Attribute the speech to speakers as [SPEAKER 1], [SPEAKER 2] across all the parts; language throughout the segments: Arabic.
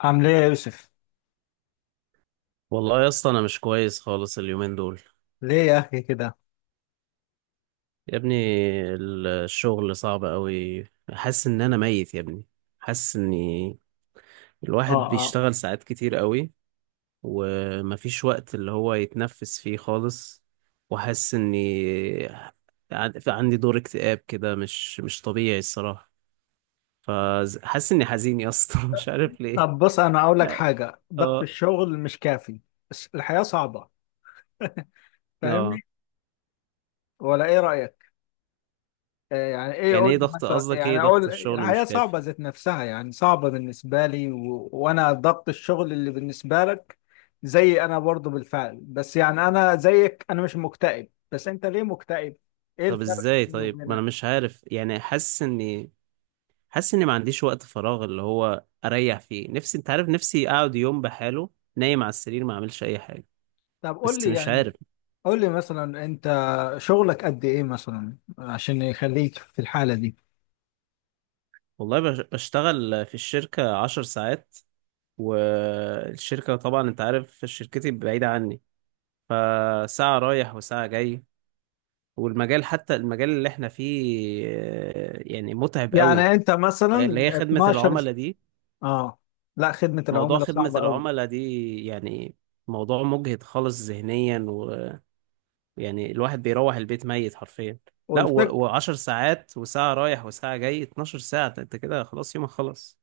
[SPEAKER 1] عامل ايه يا يوسف؟
[SPEAKER 2] والله يا اسطى انا مش كويس خالص اليومين دول.
[SPEAKER 1] ليه يا اخي كده؟
[SPEAKER 2] يا ابني الشغل صعب قوي. حاسس ان انا ميت يا ابني. حاسس اني
[SPEAKER 1] اه
[SPEAKER 2] الواحد
[SPEAKER 1] اه.
[SPEAKER 2] بيشتغل ساعات كتير قوي، ومفيش وقت اللي هو يتنفس فيه خالص. وحاسس اني عندي دور اكتئاب كده مش طبيعي الصراحة. فحاسس اني حزين يا اسطى مش عارف ليه.
[SPEAKER 1] طب بص انا اقول لك حاجه، ضغط
[SPEAKER 2] اه.
[SPEAKER 1] الشغل مش كافي، بس الحياه صعبه.
[SPEAKER 2] اه.
[SPEAKER 1] فاهمني ولا ايه رايك؟ آه يعني ايه؟
[SPEAKER 2] يعني
[SPEAKER 1] قول
[SPEAKER 2] ايه
[SPEAKER 1] لي
[SPEAKER 2] ضغط؟
[SPEAKER 1] مثلا،
[SPEAKER 2] قصدك ايه
[SPEAKER 1] يعني اقول
[SPEAKER 2] ضغط الشغل
[SPEAKER 1] الحياه
[SPEAKER 2] مش كافي؟
[SPEAKER 1] صعبه ذات نفسها يعني صعبه بالنسبه لي و... وانا ضغط الشغل اللي بالنسبه لك زي انا برضو بالفعل، بس يعني انا زيك انا مش مكتئب، بس انت ليه مكتئب؟ ايه
[SPEAKER 2] طب
[SPEAKER 1] الفرق
[SPEAKER 2] ازاي؟
[SPEAKER 1] بيني
[SPEAKER 2] طيب ما
[SPEAKER 1] وبينك؟
[SPEAKER 2] انا مش عارف، يعني حاسس اني، حاسس اني ما عنديش وقت فراغ اللي هو اريح فيه نفسي. انت عارف، نفسي اقعد يوم بحاله نايم على السرير ما اعملش اي حاجه.
[SPEAKER 1] طب قول
[SPEAKER 2] بس
[SPEAKER 1] لي
[SPEAKER 2] مش
[SPEAKER 1] يعني،
[SPEAKER 2] عارف.
[SPEAKER 1] قول لي مثلا انت شغلك قد ايه مثلا عشان يخليك في الحالة دي؟
[SPEAKER 2] والله بشتغل في الشركه 10 ساعات، والشركه طبعا انت عارف شركتي بعيده عني، فساعه رايح وساعه جاي. والمجال، حتى المجال اللي احنا فيه، آه، يعني متعب قوي.
[SPEAKER 1] يعني انت
[SPEAKER 2] اللي
[SPEAKER 1] مثلا
[SPEAKER 2] هي خدمه
[SPEAKER 1] 12
[SPEAKER 2] العملاء دي.
[SPEAKER 1] اه لا، خدمة
[SPEAKER 2] موضوع
[SPEAKER 1] العملاء
[SPEAKER 2] خدمه
[SPEAKER 1] صعبة قوي.
[SPEAKER 2] العملاء دي، يعني، موضوع مجهد خالص ذهنيا. يعني الواحد بيروح البيت ميت حرفيا. لا و...
[SPEAKER 1] والفك،
[SPEAKER 2] و10 ساعات وساعة رايح وساعة جاي، 12 ساعة. ده انت كده خلاص يومك خلص.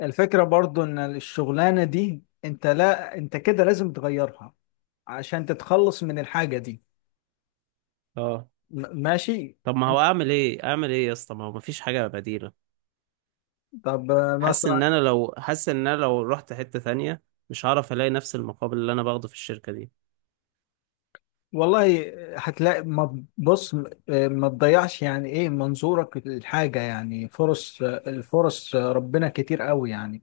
[SPEAKER 1] الفكرة برضو ان الشغلانة دي انت، لا انت كده لازم تغيرها عشان تتخلص من الحاجة دي.
[SPEAKER 2] اه.
[SPEAKER 1] ماشي.
[SPEAKER 2] طب ما هو
[SPEAKER 1] انت-
[SPEAKER 2] اعمل ايه؟ اعمل ايه يا اسطى؟ ما هو مفيش حاجة بديلة.
[SPEAKER 1] طب آه، مثلا
[SPEAKER 2] حاسس ان انا لو رحت حتة ثانية مش هعرف الاقي نفس المقابل اللي انا باخده في الشركة دي.
[SPEAKER 1] والله هتلاقي، ما بص آه، ما تضيعش، يعني ايه منظورك للحاجة؟ يعني فرص آه، الفرص آه، ربنا كتير قوي يعني.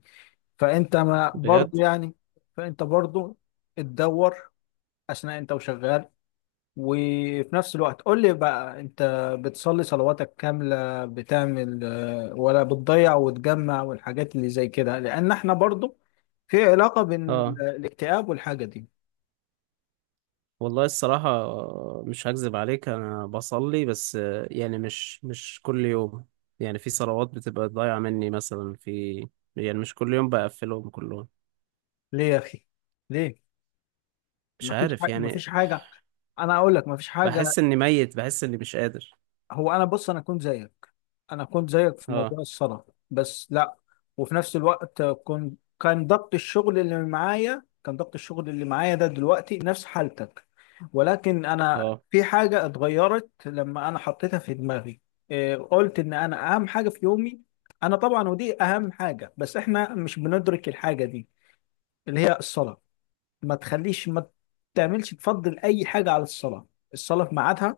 [SPEAKER 1] فانت ما برضه
[SPEAKER 2] بجد.
[SPEAKER 1] يعني، فانت برضه تدور اثناء انت وشغال. وفي نفس الوقت قول لي بقى، انت بتصلي صلواتك كاملة؟ بتعمل آه، ولا بتضيع وتجمع والحاجات اللي زي كده؟ لان احنا برضه في علاقة بين
[SPEAKER 2] اه.
[SPEAKER 1] الاكتئاب والحاجة دي.
[SPEAKER 2] والله الصراحة آه، مش هكذب عليك، انا بصلي، بس آه، يعني مش كل يوم. يعني في صلوات بتبقى ضايعة مني مثلا، في، يعني مش كل يوم بقفلهم كلهم.
[SPEAKER 1] ليه يا اخي؟ ليه؟
[SPEAKER 2] مش
[SPEAKER 1] مفيش
[SPEAKER 2] عارف
[SPEAKER 1] حاجة،
[SPEAKER 2] يعني.
[SPEAKER 1] مفيش حاجة، انا اقول لك مفيش حاجة.
[SPEAKER 2] بحس اني ميت، بحس اني مش قادر.
[SPEAKER 1] هو انا بص، انا كنت زيك، انا كنت زيك في
[SPEAKER 2] اه.
[SPEAKER 1] موضوع الصلاة، بس لا. وفي نفس الوقت كان ضغط الشغل اللي معايا، كان ضغط الشغل اللي معايا ده دلوقتي نفس حالتك، ولكن انا
[SPEAKER 2] اه.
[SPEAKER 1] في حاجة اتغيرت لما انا حطيتها في دماغي. إيه، قلت ان انا اهم حاجة في يومي، انا طبعا ودي اهم حاجة، بس احنا مش بندرك الحاجة دي اللي هي الصلاة. ما تخليش، ما تعملش، تفضل اي حاجة على الصلاة. الصلاة في ميعادها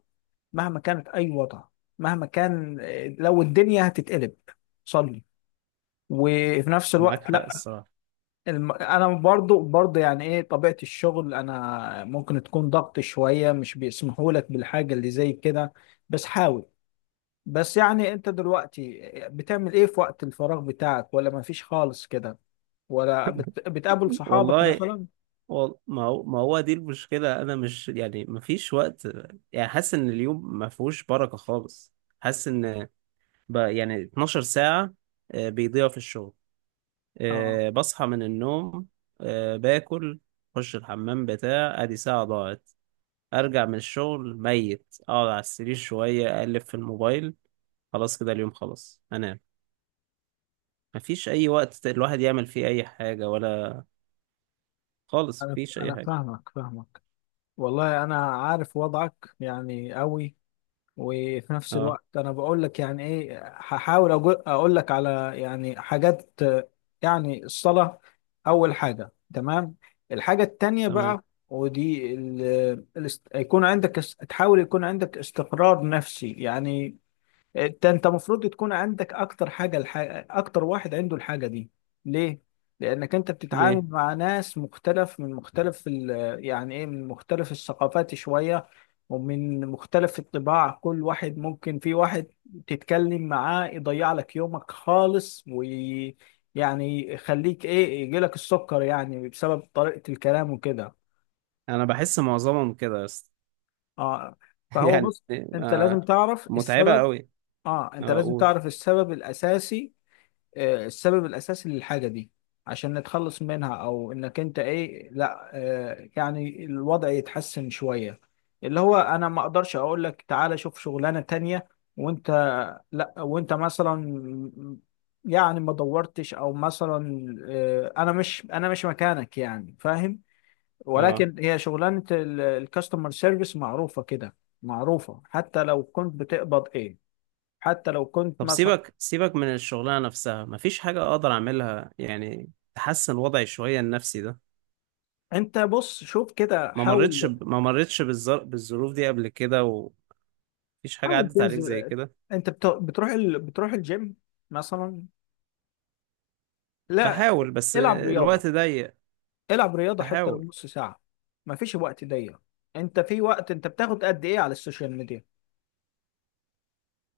[SPEAKER 1] مهما كانت اي وضع، مهما كان، لو الدنيا هتتقلب صلي. وفي نفس
[SPEAKER 2] معاك
[SPEAKER 1] الوقت
[SPEAKER 2] حق
[SPEAKER 1] لا،
[SPEAKER 2] الصراحة.
[SPEAKER 1] انا برضو يعني ايه طبيعة الشغل انا ممكن تكون ضغط شوية، مش بيسمحوا لك بالحاجة اللي زي كده، بس حاول. بس يعني انت دلوقتي بتعمل ايه في وقت الفراغ بتاعك؟ ولا مفيش خالص كده؟ ولا بتقابل صحابك
[SPEAKER 2] والله
[SPEAKER 1] مثلا؟
[SPEAKER 2] ما هو ما هو دي المشكلة. أنا مش، يعني مفيش وقت. يعني حاسس إن اليوم ما فيهوش بركة خالص. حاسس إن يعني 12 ساعة آه، بيضيعوا في الشغل.
[SPEAKER 1] اه،
[SPEAKER 2] آه، بصحى من النوم، آه، باكل، أخش الحمام بتاع، أدي ساعة ضاعت. أرجع من الشغل ميت، أقعد على السرير شوية، أقلب في الموبايل، خلاص كده اليوم خلاص، أنام. مفيش أي وقت الواحد يعمل فيه أي حاجة، ولا خالص
[SPEAKER 1] انا
[SPEAKER 2] مفيش أي
[SPEAKER 1] انا
[SPEAKER 2] حاجة.
[SPEAKER 1] فاهمك، فاهمك والله، انا عارف وضعك يعني قوي. وفي نفس
[SPEAKER 2] اه.
[SPEAKER 1] الوقت انا بقول لك يعني ايه، هحاول اقول لك على يعني حاجات آه، يعني الصلاة اول حاجة. تمام. الحاجة التانية
[SPEAKER 2] تمام.
[SPEAKER 1] بقى، ودي يكون عندك تحاول يكون عندك استقرار نفسي يعني. انت المفروض تكون عندك اكتر حاجه، الحاجة اكتر واحد عنده الحاجه دي. ليه؟ لانك انت بتتعامل
[SPEAKER 2] ليه؟
[SPEAKER 1] مع ناس مختلف من مختلف ال... يعني ايه، من مختلف الثقافات شويه ومن مختلف الطباع. كل واحد ممكن، في واحد تتكلم معاه يضيع لك يومك خالص، ويعني يخليك ايه، يجي لك السكر يعني بسبب طريقه الكلام وكده.
[SPEAKER 2] أنا بحس معظمهم كده، بس
[SPEAKER 1] اه، فهو
[SPEAKER 2] يعني.
[SPEAKER 1] بص، انت
[SPEAKER 2] آه،
[SPEAKER 1] لازم تعرف
[SPEAKER 2] متعبة
[SPEAKER 1] السبب.
[SPEAKER 2] أوي.
[SPEAKER 1] اه، انت
[SPEAKER 2] اه
[SPEAKER 1] لازم
[SPEAKER 2] قول.
[SPEAKER 1] تعرف السبب الاساسي. آه، السبب الأساسي للحاجة دي عشان نتخلص منها، أو إنك أنت إيه لا آه، يعني الوضع يتحسن شوية. اللي هو أنا ما أقدرش أقول لك تعالى شوف شغلانة تانية وأنت، لا وأنت مثلا يعني ما دورتش أو مثلا آه، أنا مش مكانك يعني فاهم.
[SPEAKER 2] اه.
[SPEAKER 1] ولكن هي شغلانة الكاستمر سيرفيس معروفة كده، معروفة حتى لو كنت بتقبض إيه، حتى لو كنت
[SPEAKER 2] طب
[SPEAKER 1] مثلا.
[SPEAKER 2] سيبك سيبك من الشغلانة نفسها، مفيش حاجة أقدر أعملها يعني تحسن وضعي شوية النفسي ده؟
[SPEAKER 1] انت بص شوف كده، حاول،
[SPEAKER 2] ما مرتش بالظروف دي قبل كده، ومفيش حاجة
[SPEAKER 1] حاول
[SPEAKER 2] عدت عليك زي
[SPEAKER 1] تنزل.
[SPEAKER 2] كده؟
[SPEAKER 1] انت بتروح بتروح الجيم مثلا؟ لا،
[SPEAKER 2] بحاول بس
[SPEAKER 1] العب رياضة،
[SPEAKER 2] الوقت ضيق.
[SPEAKER 1] العب رياضة حتى لو
[SPEAKER 2] بحاول.
[SPEAKER 1] نص ساعة. مفيش وقت ضيق. انت في وقت انت بتاخد قد ايه على السوشيال ميديا؟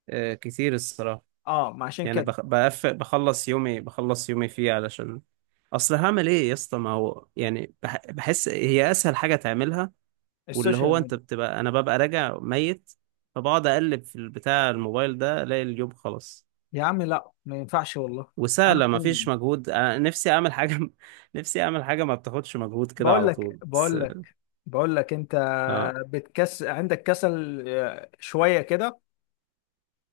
[SPEAKER 2] آه كتير الصراحة.
[SPEAKER 1] اه، ما عشان
[SPEAKER 2] يعني
[SPEAKER 1] كده
[SPEAKER 2] بخلص يومي، بخلص يومي فيه علشان، اصل هعمل ايه يا اسطى؟ ما هو يعني بحس هي اسهل حاجه تعملها، واللي
[SPEAKER 1] السوشيال
[SPEAKER 2] هو انت
[SPEAKER 1] ميديا.
[SPEAKER 2] بتبقى، انا ببقى راجع ميت، فبقعد اقلب في البتاع، الموبايل ده، الاقي اليوم خلص.
[SPEAKER 1] يا عم لا، ما ينفعش والله. انا
[SPEAKER 2] وسهله، ما فيش مجهود. انا نفسي اعمل حاجه نفسي اعمل حاجه ما بتاخدش مجهود كده
[SPEAKER 1] بقول
[SPEAKER 2] على
[SPEAKER 1] لك،
[SPEAKER 2] طول بس.
[SPEAKER 1] بقول لك، بقول لك انت
[SPEAKER 2] اه.
[SPEAKER 1] بتكس، عندك كسل آه، شوية كده.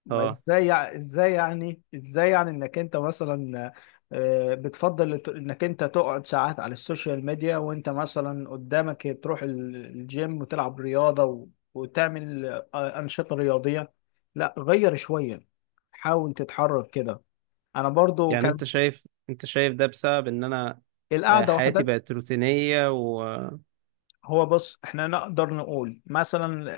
[SPEAKER 1] ما
[SPEAKER 2] اه.
[SPEAKER 1] ازاي ازاي يعني، ازاي يعني انك انت مثلا آه، بتفضل انك انت تقعد ساعات على السوشيال ميديا، وانت مثلا قدامك تروح الجيم وتلعب رياضة و- وتعمل آه، أنشطة رياضية. لا غير شوية، حاول تتحرك كده. انا برضو
[SPEAKER 2] يعني
[SPEAKER 1] كان
[SPEAKER 2] انت شايف، انت شايف ده بسبب ان انا آه،
[SPEAKER 1] القعدة
[SPEAKER 2] حياتي
[SPEAKER 1] وحدك.
[SPEAKER 2] بقت روتينيه و...
[SPEAKER 1] هو بص احنا نقدر نقول مثلا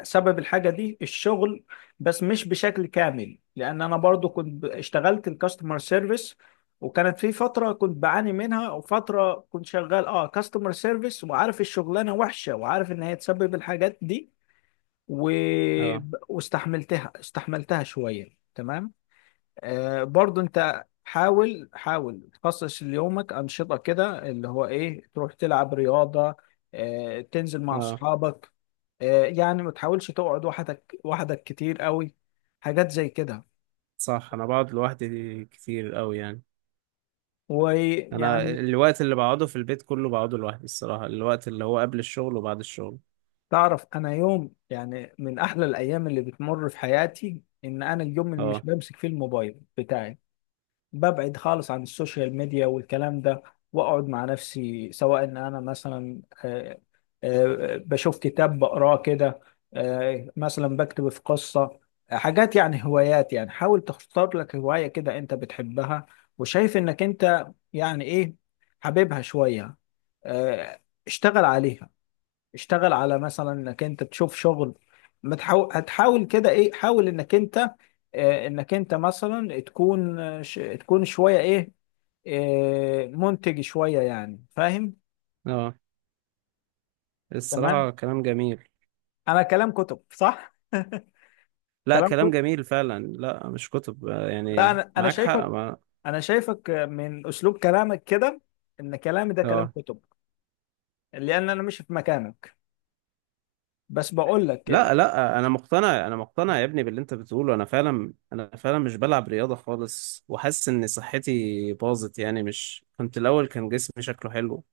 [SPEAKER 1] آه، سبب الحاجة دي الشغل، بس مش بشكل كامل، لان انا برضو كنت اشتغلت الكاستمر سيرفيس، وكانت في فترة كنت بعاني منها، وفترة كنت شغال اه كاستمر سيرفيس وعارف الشغلانة وحشة، وعارف ان هي تسبب الحاجات دي و...
[SPEAKER 2] اه.
[SPEAKER 1] واستحملتها شوية. تمام. آه، برضو انت حاول، حاول تخصص ليومك انشطه كده، اللي هو ايه، تروح تلعب رياضه آه، تنزل مع
[SPEAKER 2] اه.
[SPEAKER 1] اصحابك آه، يعني ما تحاولش تقعد وحدك، وحدك كتير قوي. حاجات زي كده
[SPEAKER 2] صح، انا بقعد لوحدي كتير قوي يعني. انا
[SPEAKER 1] ويعني،
[SPEAKER 2] الوقت اللي بقعده في البيت كله بقعده لوحدي الصراحة، الوقت اللي هو قبل الشغل وبعد الشغل.
[SPEAKER 1] تعرف انا يوم يعني من احلى الايام اللي بتمر في حياتي ان انا اليوم اللي مش
[SPEAKER 2] اه.
[SPEAKER 1] بمسك فيه الموبايل بتاعي، ببعد خالص عن السوشيال ميديا والكلام ده، واقعد مع نفسي، سواء ان انا مثلا آه، آه، بشوف كتاب بقراه كده، آه، مثلا بكتب في قصة. آه، حاجات يعني هوايات، يعني حاول تختار لك هواية كده انت بتحبها وشايف انك انت يعني ايه حاببها شوية، آه، اشتغل عليها. اشتغل على مثلا انك انت تشوف شغل، ما تحاو- هتحاول كده ايه، حاول انك انت آه، انك انت مثلا تكون آه، تكون شوية ايه آه، منتج شوية يعني فاهم.
[SPEAKER 2] اه.
[SPEAKER 1] تمام.
[SPEAKER 2] الصراحة كلام جميل.
[SPEAKER 1] انا كلام كتب صح.
[SPEAKER 2] لا
[SPEAKER 1] كلام
[SPEAKER 2] كلام
[SPEAKER 1] كده.
[SPEAKER 2] جميل فعلا، لا مش كتب، آه،
[SPEAKER 1] لا،
[SPEAKER 2] يعني
[SPEAKER 1] انا
[SPEAKER 2] معاك
[SPEAKER 1] شايفك،
[SPEAKER 2] حق ما...
[SPEAKER 1] انا شايفك من اسلوب كلامك كده ان كلامي ده كلام
[SPEAKER 2] اه.
[SPEAKER 1] كتب، لان انا مش في مكانك، بس بقول لك
[SPEAKER 2] لا لا، انا مقتنع، انا مقتنع يا ابني باللي انت بتقوله. انا فعلا، انا فعلا مش بلعب رياضة خالص، وحاسس ان صحتي باظت يعني. مش، كنت الاول كان جسمي شكله حلو.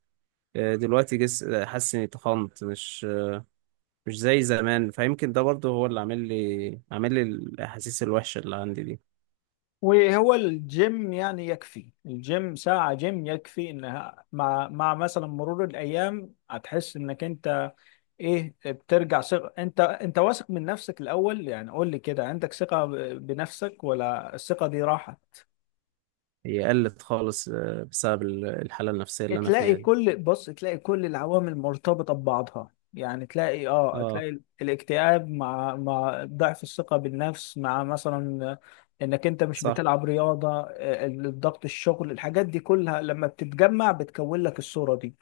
[SPEAKER 2] آه، دلوقتي حاسس اني تخنت، مش زي زمان. فيمكن ده برضه هو اللي عامل لي الاحاسيس الوحشه اللي عندي دي.
[SPEAKER 1] وهو الجيم يعني يكفي، الجيم ساعة جيم يكفي، انها مع مع مثلا مرور الايام هتحس انك انت ايه، بترجع ثقة، انت واثق من نفسك الاول. يعني قول لي كده، عندك ثقة بنفسك ولا الثقة دي راحت؟
[SPEAKER 2] هي قلت خالص آه، بسبب الحاله النفسيه اللي انا
[SPEAKER 1] تلاقي
[SPEAKER 2] فيها دي.
[SPEAKER 1] كل، بص تلاقي كل العوامل مرتبطة ببعضها. يعني تلاقي اه
[SPEAKER 2] اه.
[SPEAKER 1] تلاقي الاكتئاب مع ضعف الثقة بالنفس، مع مثلا انك انت مش
[SPEAKER 2] صح.
[SPEAKER 1] بتلعب رياضة آه، الضغط الشغل، الحاجات دي كلها لما بتتجمع بتكون لك الصورة دي.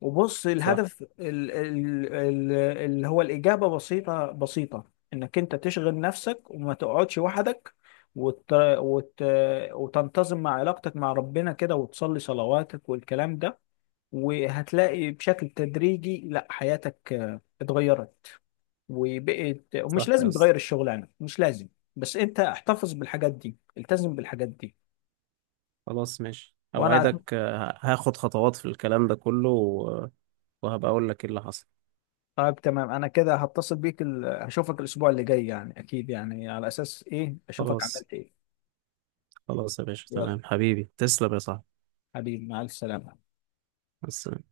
[SPEAKER 1] وبص
[SPEAKER 2] صح
[SPEAKER 1] الهدف اللي هو الإجابة بسيطة، بسيطة، انك انت تشغل نفسك وما تقعدش وحدك، وت... وت... وتنتظم مع علاقتك مع ربنا كده، وتصلي صلواتك والكلام ده. وهتلاقي بشكل تدريجي لا، حياتك آه، اتغيرت وبقت، ومش
[SPEAKER 2] صح يا
[SPEAKER 1] لازم
[SPEAKER 2] اسطى.
[SPEAKER 1] تغير الشغل يعني، مش لازم، بس انت احتفظ بالحاجات دي، التزم بالحاجات دي.
[SPEAKER 2] خلاص ماشي،
[SPEAKER 1] وانا أت-
[SPEAKER 2] اوعدك آه، هاخد خطوات في الكلام ده كله، و... وهبقى اقول لك ايه اللي حصل.
[SPEAKER 1] طيب تمام. انا كده هتصل بيك ال... هشوفك الاسبوع اللي جاي يعني، اكيد يعني على اساس ايه، اشوفك
[SPEAKER 2] خلاص.
[SPEAKER 1] عملت ايه.
[SPEAKER 2] خلاص يا باشا،
[SPEAKER 1] يلا،
[SPEAKER 2] تمام حبيبي، تسلم يا صاحبي.
[SPEAKER 1] حبيبي مع السلامة.
[SPEAKER 2] بس.